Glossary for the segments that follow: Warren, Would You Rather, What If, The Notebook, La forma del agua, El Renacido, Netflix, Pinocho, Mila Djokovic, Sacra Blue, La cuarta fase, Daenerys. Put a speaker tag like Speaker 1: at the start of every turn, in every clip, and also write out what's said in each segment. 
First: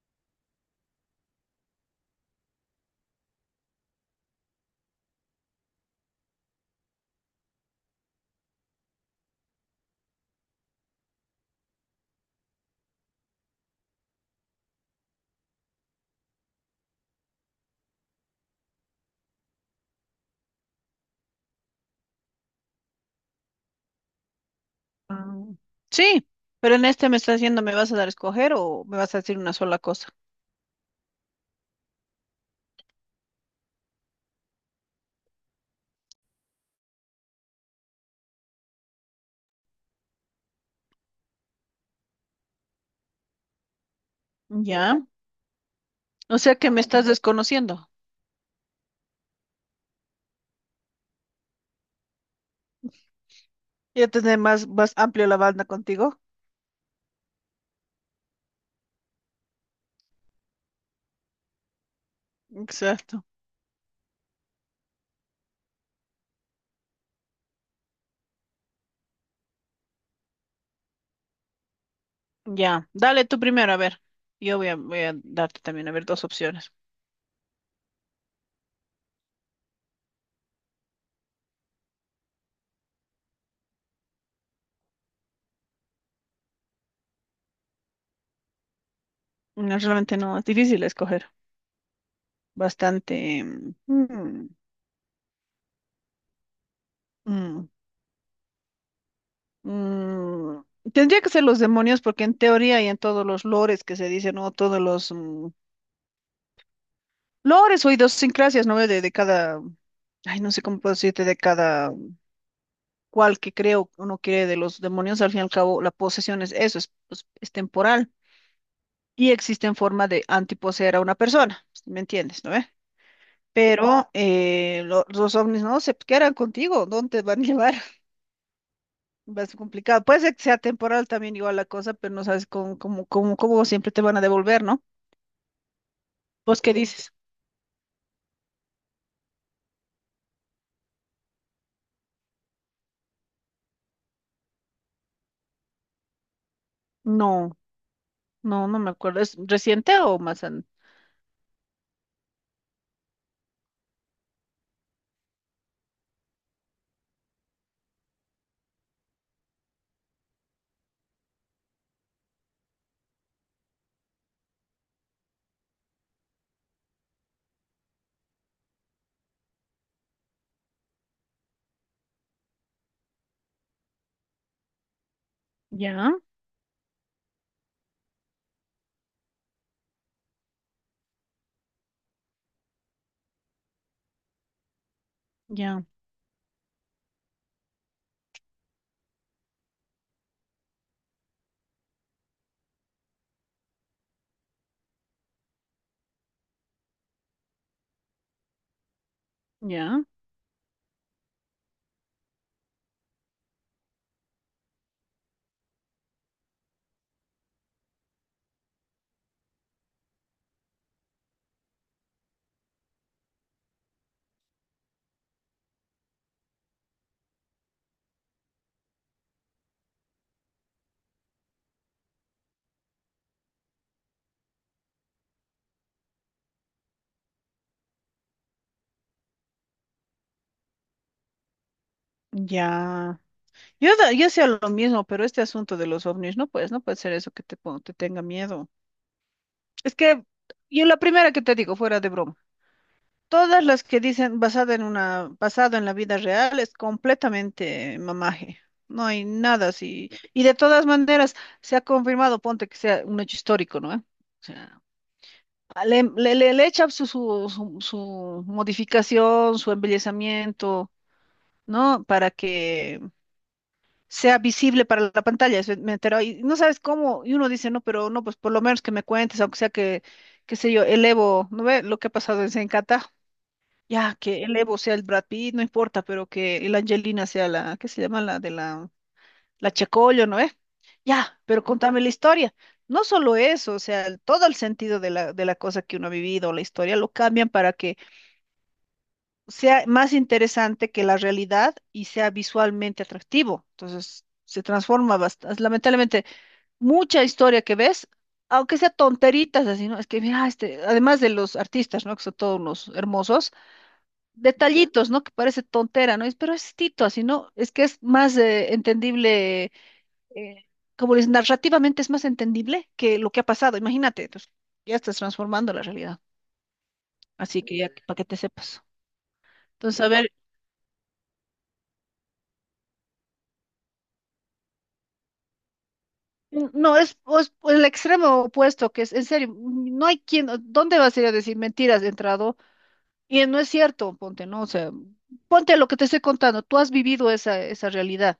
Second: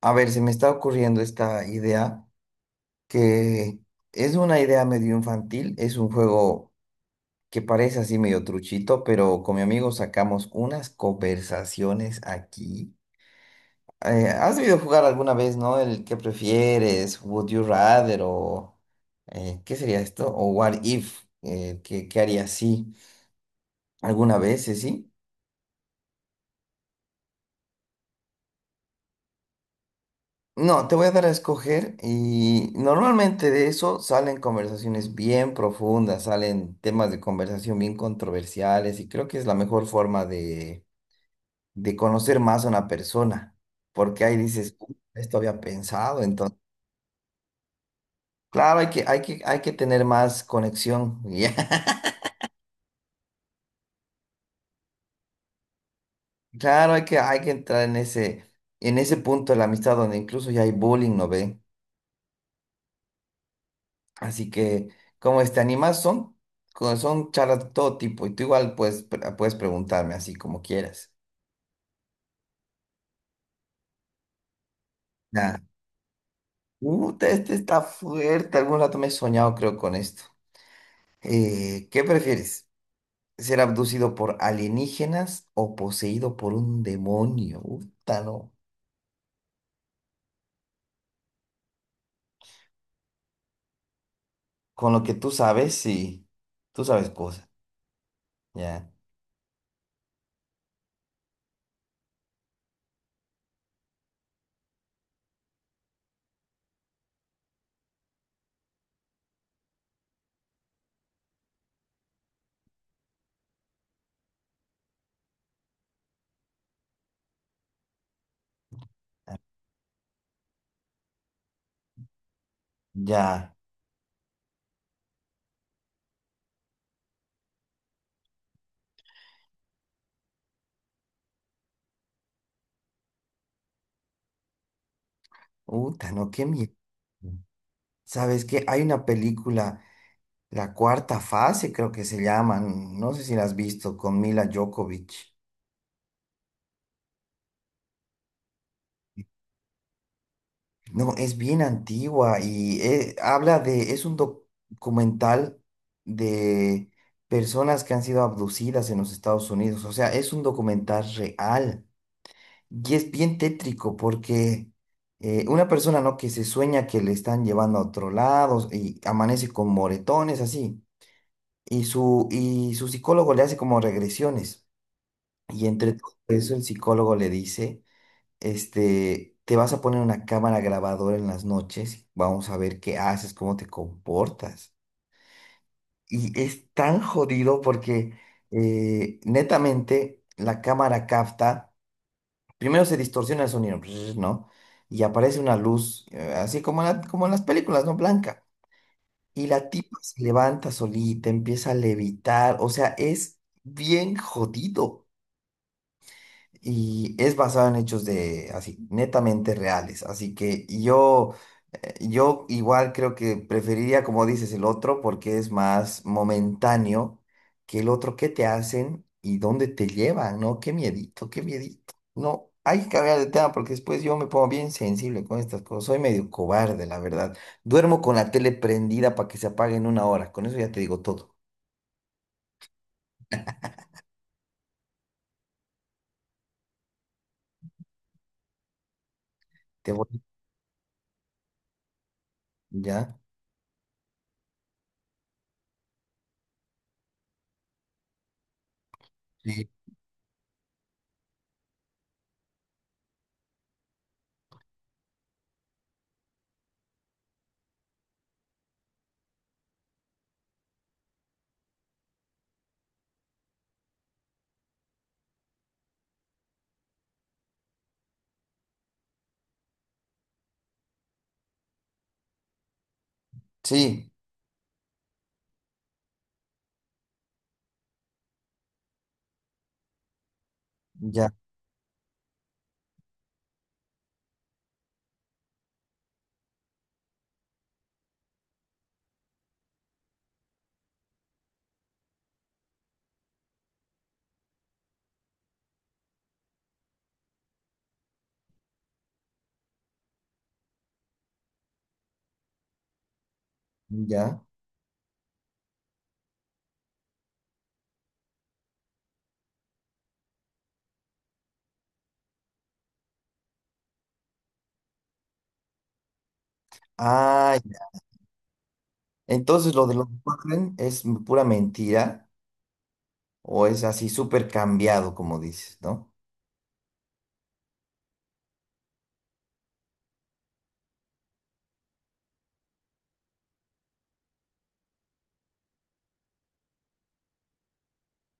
Speaker 1: A ver, se me está ocurriendo esta idea que es una idea medio infantil, es un juego que parece así medio truchito, pero con mi amigo sacamos unas conversaciones aquí. ¿Has debido jugar alguna vez, no? El que prefieres, Would You Rather o ¿qué sería esto? O What If, ¿qué harías si? ¿Alguna vez, sí?
Speaker 2: Ah, sí, pero en este me estás diciendo, ¿me vas a dar a escoger o me vas a decir una sola cosa?
Speaker 1: No, te voy a dar a escoger y normalmente de eso salen conversaciones bien profundas, salen temas de conversación bien controversiales y creo que es la mejor forma de conocer más a una persona, porque ahí dices,
Speaker 2: Ya,
Speaker 1: esto había pensado,
Speaker 2: o sea
Speaker 1: entonces,
Speaker 2: que me estás desconociendo.
Speaker 1: claro, hay que tener más conexión, ya.
Speaker 2: Ya tener más, más amplio la banda contigo.
Speaker 1: Claro, hay que entrar en en ese punto de la amistad donde incluso ya hay bullying, ¿no ve?
Speaker 2: Exacto.
Speaker 1: Así que, como este, animas son, son charlas de todo tipo y tú igual puedes preguntarme así como quieras.
Speaker 2: Ya. Dale tú primero, a ver. Voy a darte
Speaker 1: Nada.
Speaker 2: también, a ver, dos opciones.
Speaker 1: Este está fuerte. Algún rato me he soñado, creo, con esto. ¿Qué prefieres? ¿Ser abducido por alienígenas o poseído por un demonio? Uta, no.
Speaker 2: No, realmente no, es difícil escoger. Bastante.
Speaker 1: Con lo que tú sabes, sí. Tú sabes cosas.
Speaker 2: Mm.
Speaker 1: Ya.
Speaker 2: mm. Tendría que ser los demonios porque en teoría y en todos los lores que se dicen, o todos los lores o idiosincrasias, ¿no? De cada, ay, no sé cómo puedo decirte, de cada cual que creo uno quiere de los demonios, al fin y al cabo la posesión es eso, es, pues, es temporal y existe en forma de antiposeer a una persona, ¿me entiendes, no ve?
Speaker 1: Ya.
Speaker 2: Pero los ovnis no se quedan contigo, ¿dónde te van a llevar? Va a ser complicado. Puede ser que sea temporal también igual la cosa, pero no sabes cómo siempre te van a devolver, ¿no?
Speaker 1: Uta, no, qué
Speaker 2: ¿Vos
Speaker 1: miedo.
Speaker 2: qué dices?
Speaker 1: ¿Sabes qué? Hay una película. La cuarta fase creo que se llaman, no sé si la has visto, con Mila Djokovic.
Speaker 2: No, no, no me acuerdo. ¿Es reciente o más an-
Speaker 1: No, es bien antigua y habla de, es un documental de personas que han sido abducidas en los Estados Unidos, o sea, es un documental real y es bien tétrico porque una persona, ¿no? que se sueña que le están llevando a otro lado y amanece con moretones así y su psicólogo le hace como regresiones. Y entre todo
Speaker 2: Ya,
Speaker 1: eso, el psicólogo le dice, este, te vas a poner una cámara grabadora en las noches, vamos a ver qué haces, cómo te comportas.
Speaker 2: ya.
Speaker 1: Y es tan jodido porque netamente la cámara capta, primero se distorsiona el sonido, ¿no? Y aparece una luz, así como, como en las películas, ¿no? Blanca. Y la tipa
Speaker 2: Ya,
Speaker 1: se levanta solita, empieza a levitar, o sea, es bien jodido. Y es basado en hechos de así, netamente reales. Así que yo, yo igual creo que preferiría, como dices, el otro porque es más momentáneo que el otro que te hacen y dónde te llevan, ¿no? Qué miedito, qué miedito. No, hay que cambiar de tema porque después yo me pongo bien sensible con estas cosas. Soy medio cobarde, la verdad. Duermo con la tele prendida para que se apague en una hora. Con eso ya te digo todo.
Speaker 2: ya. Yo hacía lo mismo, pero este asunto de los ovnis, no pues, no puede ser eso que te tenga miedo.
Speaker 1: Te
Speaker 2: Es
Speaker 1: voy,
Speaker 2: que yo la primera que te digo, fuera de broma,
Speaker 1: ¿ya?
Speaker 2: todas las que dicen basada en una, basado en la vida real es completamente mamaje. No hay
Speaker 1: Sí.
Speaker 2: nada así. Y de todas maneras, se ha confirmado, ponte que sea un hecho histórico, ¿no? ¿Eh? O sea, le echa su modificación, su embellecimiento. ¿No? Para que sea visible para la pantalla, eso me enteró, y no sabes cómo, y uno dice, no, pero no, pues por lo menos que me cuentes, aunque sea que, qué sé yo, el Evo, ¿no ve lo que ha pasado en Zencata?
Speaker 1: Sí,
Speaker 2: Ya, que el Evo sea el Brad Pitt, no importa, pero que el Angelina sea la, ¿qué se llama? La Checollo, ¿no ve?
Speaker 1: ya,
Speaker 2: Ya, pero contame la historia. No solo eso, o sea, el- todo el sentido de de la cosa que uno ha vivido, la historia, lo cambian para que sea más interesante que la realidad y sea visualmente atractivo. Entonces, se transforma bastante. Lamentablemente, mucha historia que ves, aunque sea tonteritas así, ¿no? Es que, mira, este, además de los artistas, ¿no? Que son todos unos hermosos,
Speaker 1: ya.
Speaker 2: detallitos, ¿no? Que parece tontera, ¿no? Es- pero es tito, así, ¿no? Es que es más entendible, eh, como les narrativamente es más entendible que lo que ha pasado. Imagínate, entonces, ya estás transformando la realidad.
Speaker 1: Ah,
Speaker 2: Así que ya, para que te sepas.
Speaker 1: entonces, lo de
Speaker 2: Entonces,
Speaker 1: los
Speaker 2: a ver,
Speaker 1: Warren es pura mentira o es así súper cambiado, como dices, ¿no?
Speaker 2: n- no, es, pues, pues, el extremo opuesto, que es, en serio, mm, no hay quien, ¿dónde vas a ir a decir mentiras de entrado? Y no es cierto, ponte, ¿no? O sea, ponte lo que te estoy contando, tú has vivido esa, esa realidad.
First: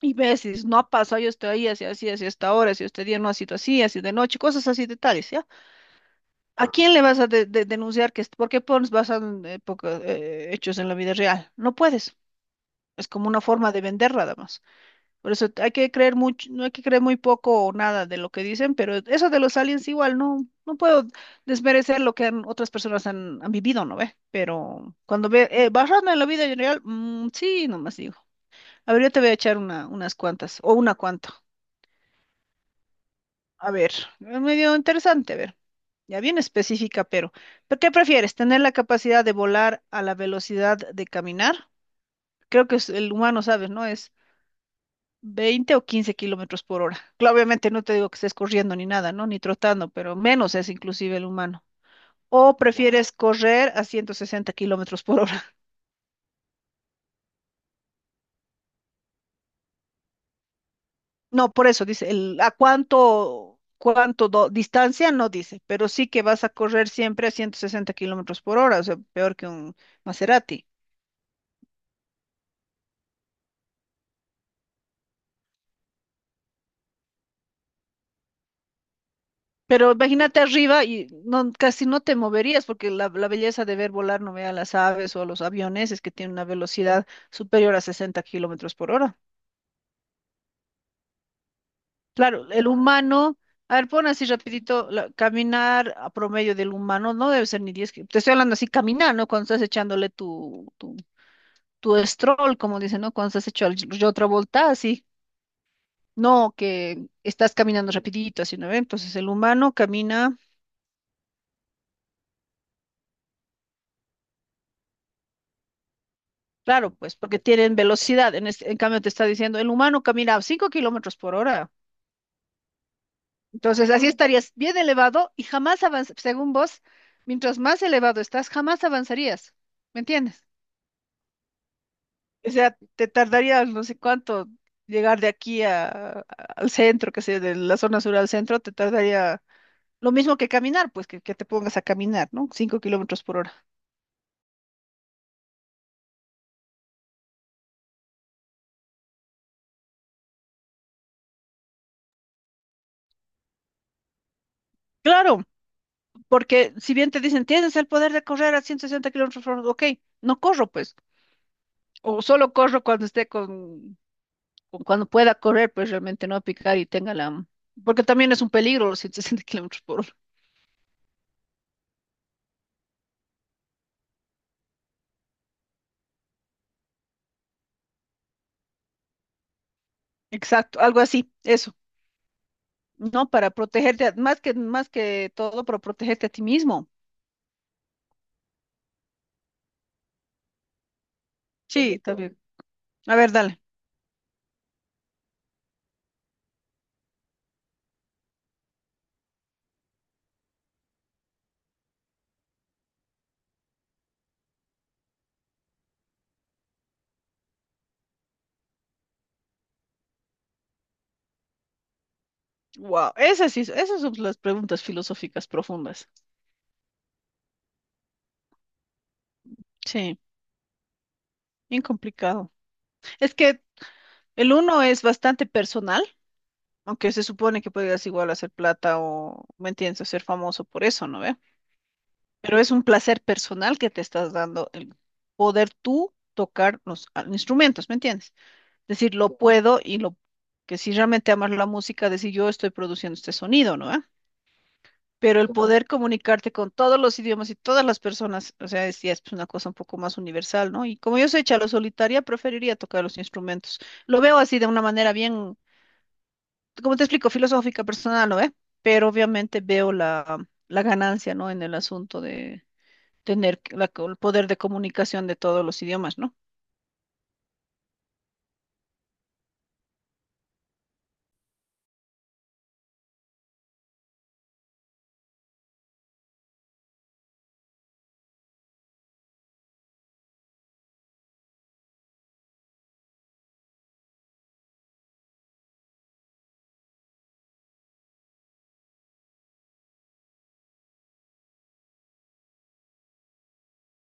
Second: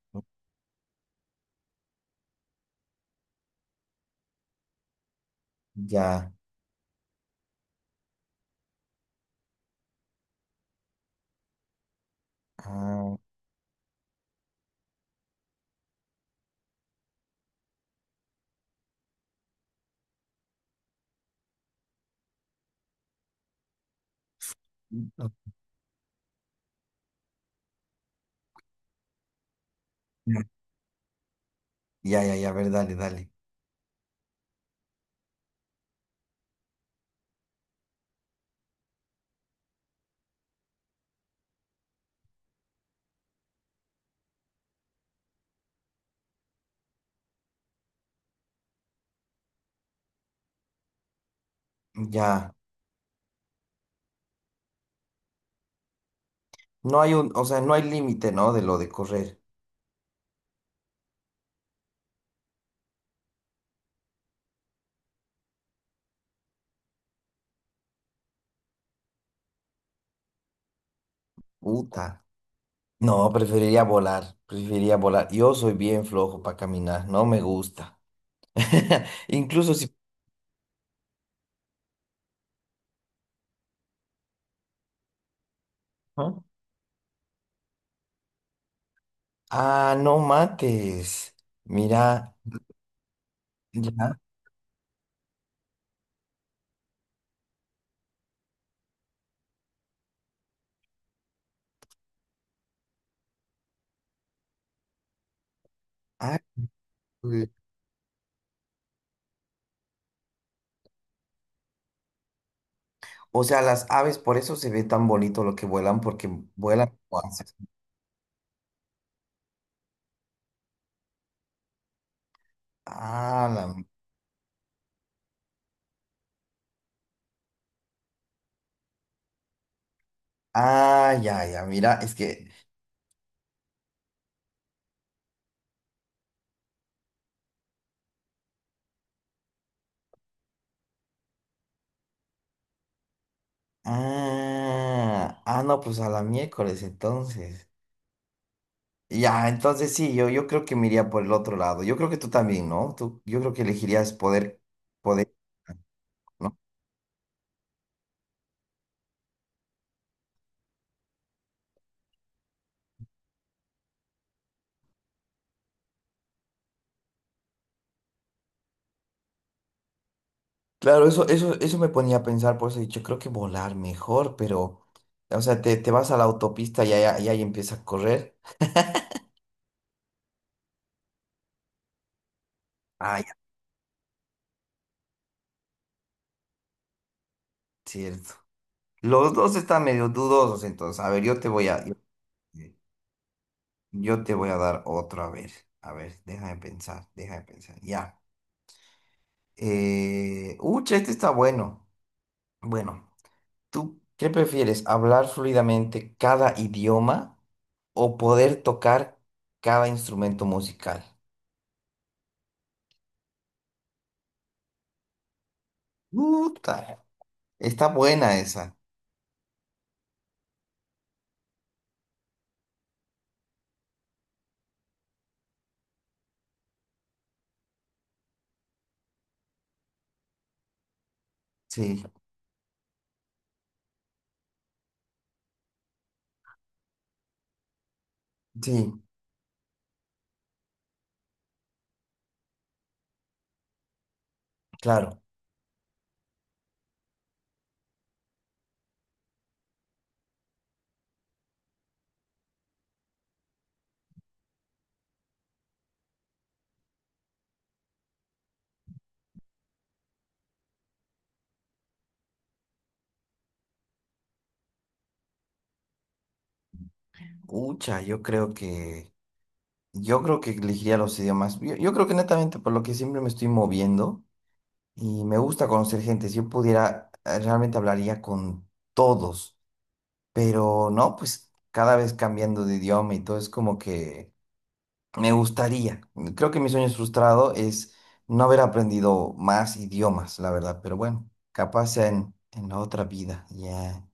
Speaker 2: Y ves, y dices, no ha pasado, yo estoy ahí, así, así, así, hasta ahora, si este día no ha sido así, así de noche, cosas así detalles ¿ya?
Speaker 1: Ya.
Speaker 2: ¿A quién le vas a denunciar que, es- por qué pones basado en poca- hechos en la vida real? No puedes, es
Speaker 1: Ah,
Speaker 2: como una forma de vender nada más. Por eso hay que creer mucho, no hay que creer muy poco o nada de lo que dicen, pero eso de los aliens igual, no, no puedo desmerecer lo que han- otras personas han, han vivido, ¿no ve? Pero cuando ve, basarme en la vida en real, mm, sí, nomás digo. A ver, yo te voy a echar una, unas cuantas, o una cuanta.
Speaker 1: ya, ya, ya, a ver, dale, dale.
Speaker 2: A ver, es medio interesante, a ver. Ya bien específica, ¿pero qué prefieres? ¿Tener la capacidad de volar a la velocidad de caminar? Creo que es el humano, ¿sabes? ¿No? Es 20 o 15 kilómetros por hora. Claro, obviamente no te digo que estés corriendo ni nada, ¿no? Ni trotando, pero menos es inclusive el humano.
Speaker 1: Ya.
Speaker 2: ¿O prefieres correr a 160 kilómetros por hora?
Speaker 1: No hay un, o sea, no hay límite, ¿no? De lo de correr.
Speaker 2: No, por eso dice, el, ¿a cuánto, cuánto do- distancia? No dice, pero sí que vas a correr siempre a 160 kilómetros por hora, o sea, peor que un Maserati.
Speaker 1: Puta. No, preferiría volar, preferiría volar. Yo soy bien flojo para caminar, no me gusta. Incluso
Speaker 2: Pero
Speaker 1: si...
Speaker 2: imagínate arriba y no, casi no te moverías, porque la belleza de ver volar, no vea las aves o a los aviones, es que tienen
Speaker 1: ¿Ah?
Speaker 2: una velocidad superior a 60 kilómetros por hora.
Speaker 1: Ah, no mates. Mira,
Speaker 2: Claro, el humano, a ver, pon
Speaker 1: ya.
Speaker 2: así rapidito, la- caminar a promedio del humano no debe ser ni 10 kilómetros. Te estoy hablando así, caminar, ¿no? Cuando estás echándole tu stroll, como dicen, ¿no? Cuando estás hecho al- yo otra vuelta, así.
Speaker 1: Ah.
Speaker 2: No, que estás caminando rapidito, así, ¿no? ¿Ve? Entonces el humano camina,
Speaker 1: O sea, las aves, por eso se ve tan bonito lo que vuelan, porque
Speaker 2: claro,
Speaker 1: vuelan
Speaker 2: pues,
Speaker 1: como
Speaker 2: porque
Speaker 1: haces.
Speaker 2: tienen velocidad. En, este- en cambio te está diciendo, el humano camina a 5 kilómetros por hora.
Speaker 1: Ah, la-
Speaker 2: Entonces así estarías bien elevado y jamás avanzas, según vos, mientras más elevado estás, jamás avanzarías. ¿Me entiendes?
Speaker 1: ah, ya, ya, mira, es que.
Speaker 2: O sea, te tardarías no sé cuánto llegar de aquí a- al centro, que sé, de la zona sur al centro, te tardaría lo mismo que caminar, pues que te pongas a caminar, ¿no? Cinco kilómetros por hora.
Speaker 1: Ah, ah, no, pues a la miércoles entonces. Ya, entonces sí, yo creo que me iría por el otro lado. Yo creo que tú también, ¿no? Tú, yo creo que elegirías poder,
Speaker 2: Claro,
Speaker 1: ¿no?
Speaker 2: porque si bien te dicen, tienes el poder de correr a 160 kilómetros por hora, ok, no corro, pues. O solo corro cuando esté con- cuando pueda correr, pues realmente no a picar y tenga la... Porque también es un peligro los 160 kilómetros por hora.
Speaker 1: Claro, eso me ponía a pensar, por eso he dicho, creo que volar mejor, pero, o sea, te vas a la autopista y ahí empieza a correr.
Speaker 2: Exacto, algo así, eso.
Speaker 1: Ah,
Speaker 2: No,
Speaker 1: ya,
Speaker 2: para protegerte, a- más que todo, para protegerte a ti mismo.
Speaker 1: cierto. Los dos están medio dudosos, entonces. A ver,
Speaker 2: Sí, está bien.
Speaker 1: eh,
Speaker 2: A ver, dale.
Speaker 1: yo te voy a dar otro, a ver. A ver, deja de pensar, deja de pensar. Ya. Ucha, este está bueno. Bueno, ¿tú qué prefieres? ¿Hablar fluidamente cada idioma o poder tocar cada instrumento musical?
Speaker 2: Wow, esas sí, esas son las preguntas filosóficas profundas.
Speaker 1: Puta, está buena esa.
Speaker 2: Sí, bien complicado. Es que el uno es bastante personal, aunque se supone que podrías igual hacer plata o, ¿me entiendes?, o ser famoso por eso, ¿no ve?
Speaker 1: Sí,
Speaker 2: Pero es un placer personal que te estás dando el poder tú tocar los ah, instrumentos, ¿me entiendes?
Speaker 1: sí,
Speaker 2: Decir, lo puedo y lo que si realmente amas la música, decir, yo estoy produciendo este sonido, ¿no?
Speaker 1: claro.
Speaker 2: Pero el claro, poder comunicarte con todos los idiomas y todas las personas, o sea, es, ya es pues, una cosa un poco más universal, ¿no? Y como yo soy chalo solitaria, preferiría tocar los instrumentos. Lo veo así de una manera bien, como te explico, filosófica, personal, ¿no? ¿Eh? Pero obviamente veo la, la ganancia, ¿no? En el asunto de tener la- el poder de comunicación de todos los idiomas, ¿no?
Speaker 1: Ucha, yo creo que elegiría los idiomas. Yo creo que netamente por lo que siempre me estoy moviendo. Y me gusta conocer gente. Si yo pudiera, realmente hablaría con todos. Pero no, pues cada vez cambiando de idioma y todo es como que me gustaría. Creo que mi sueño frustrado es no haber aprendido más idiomas, la verdad. Pero bueno, capaz sea en la otra vida. Ya.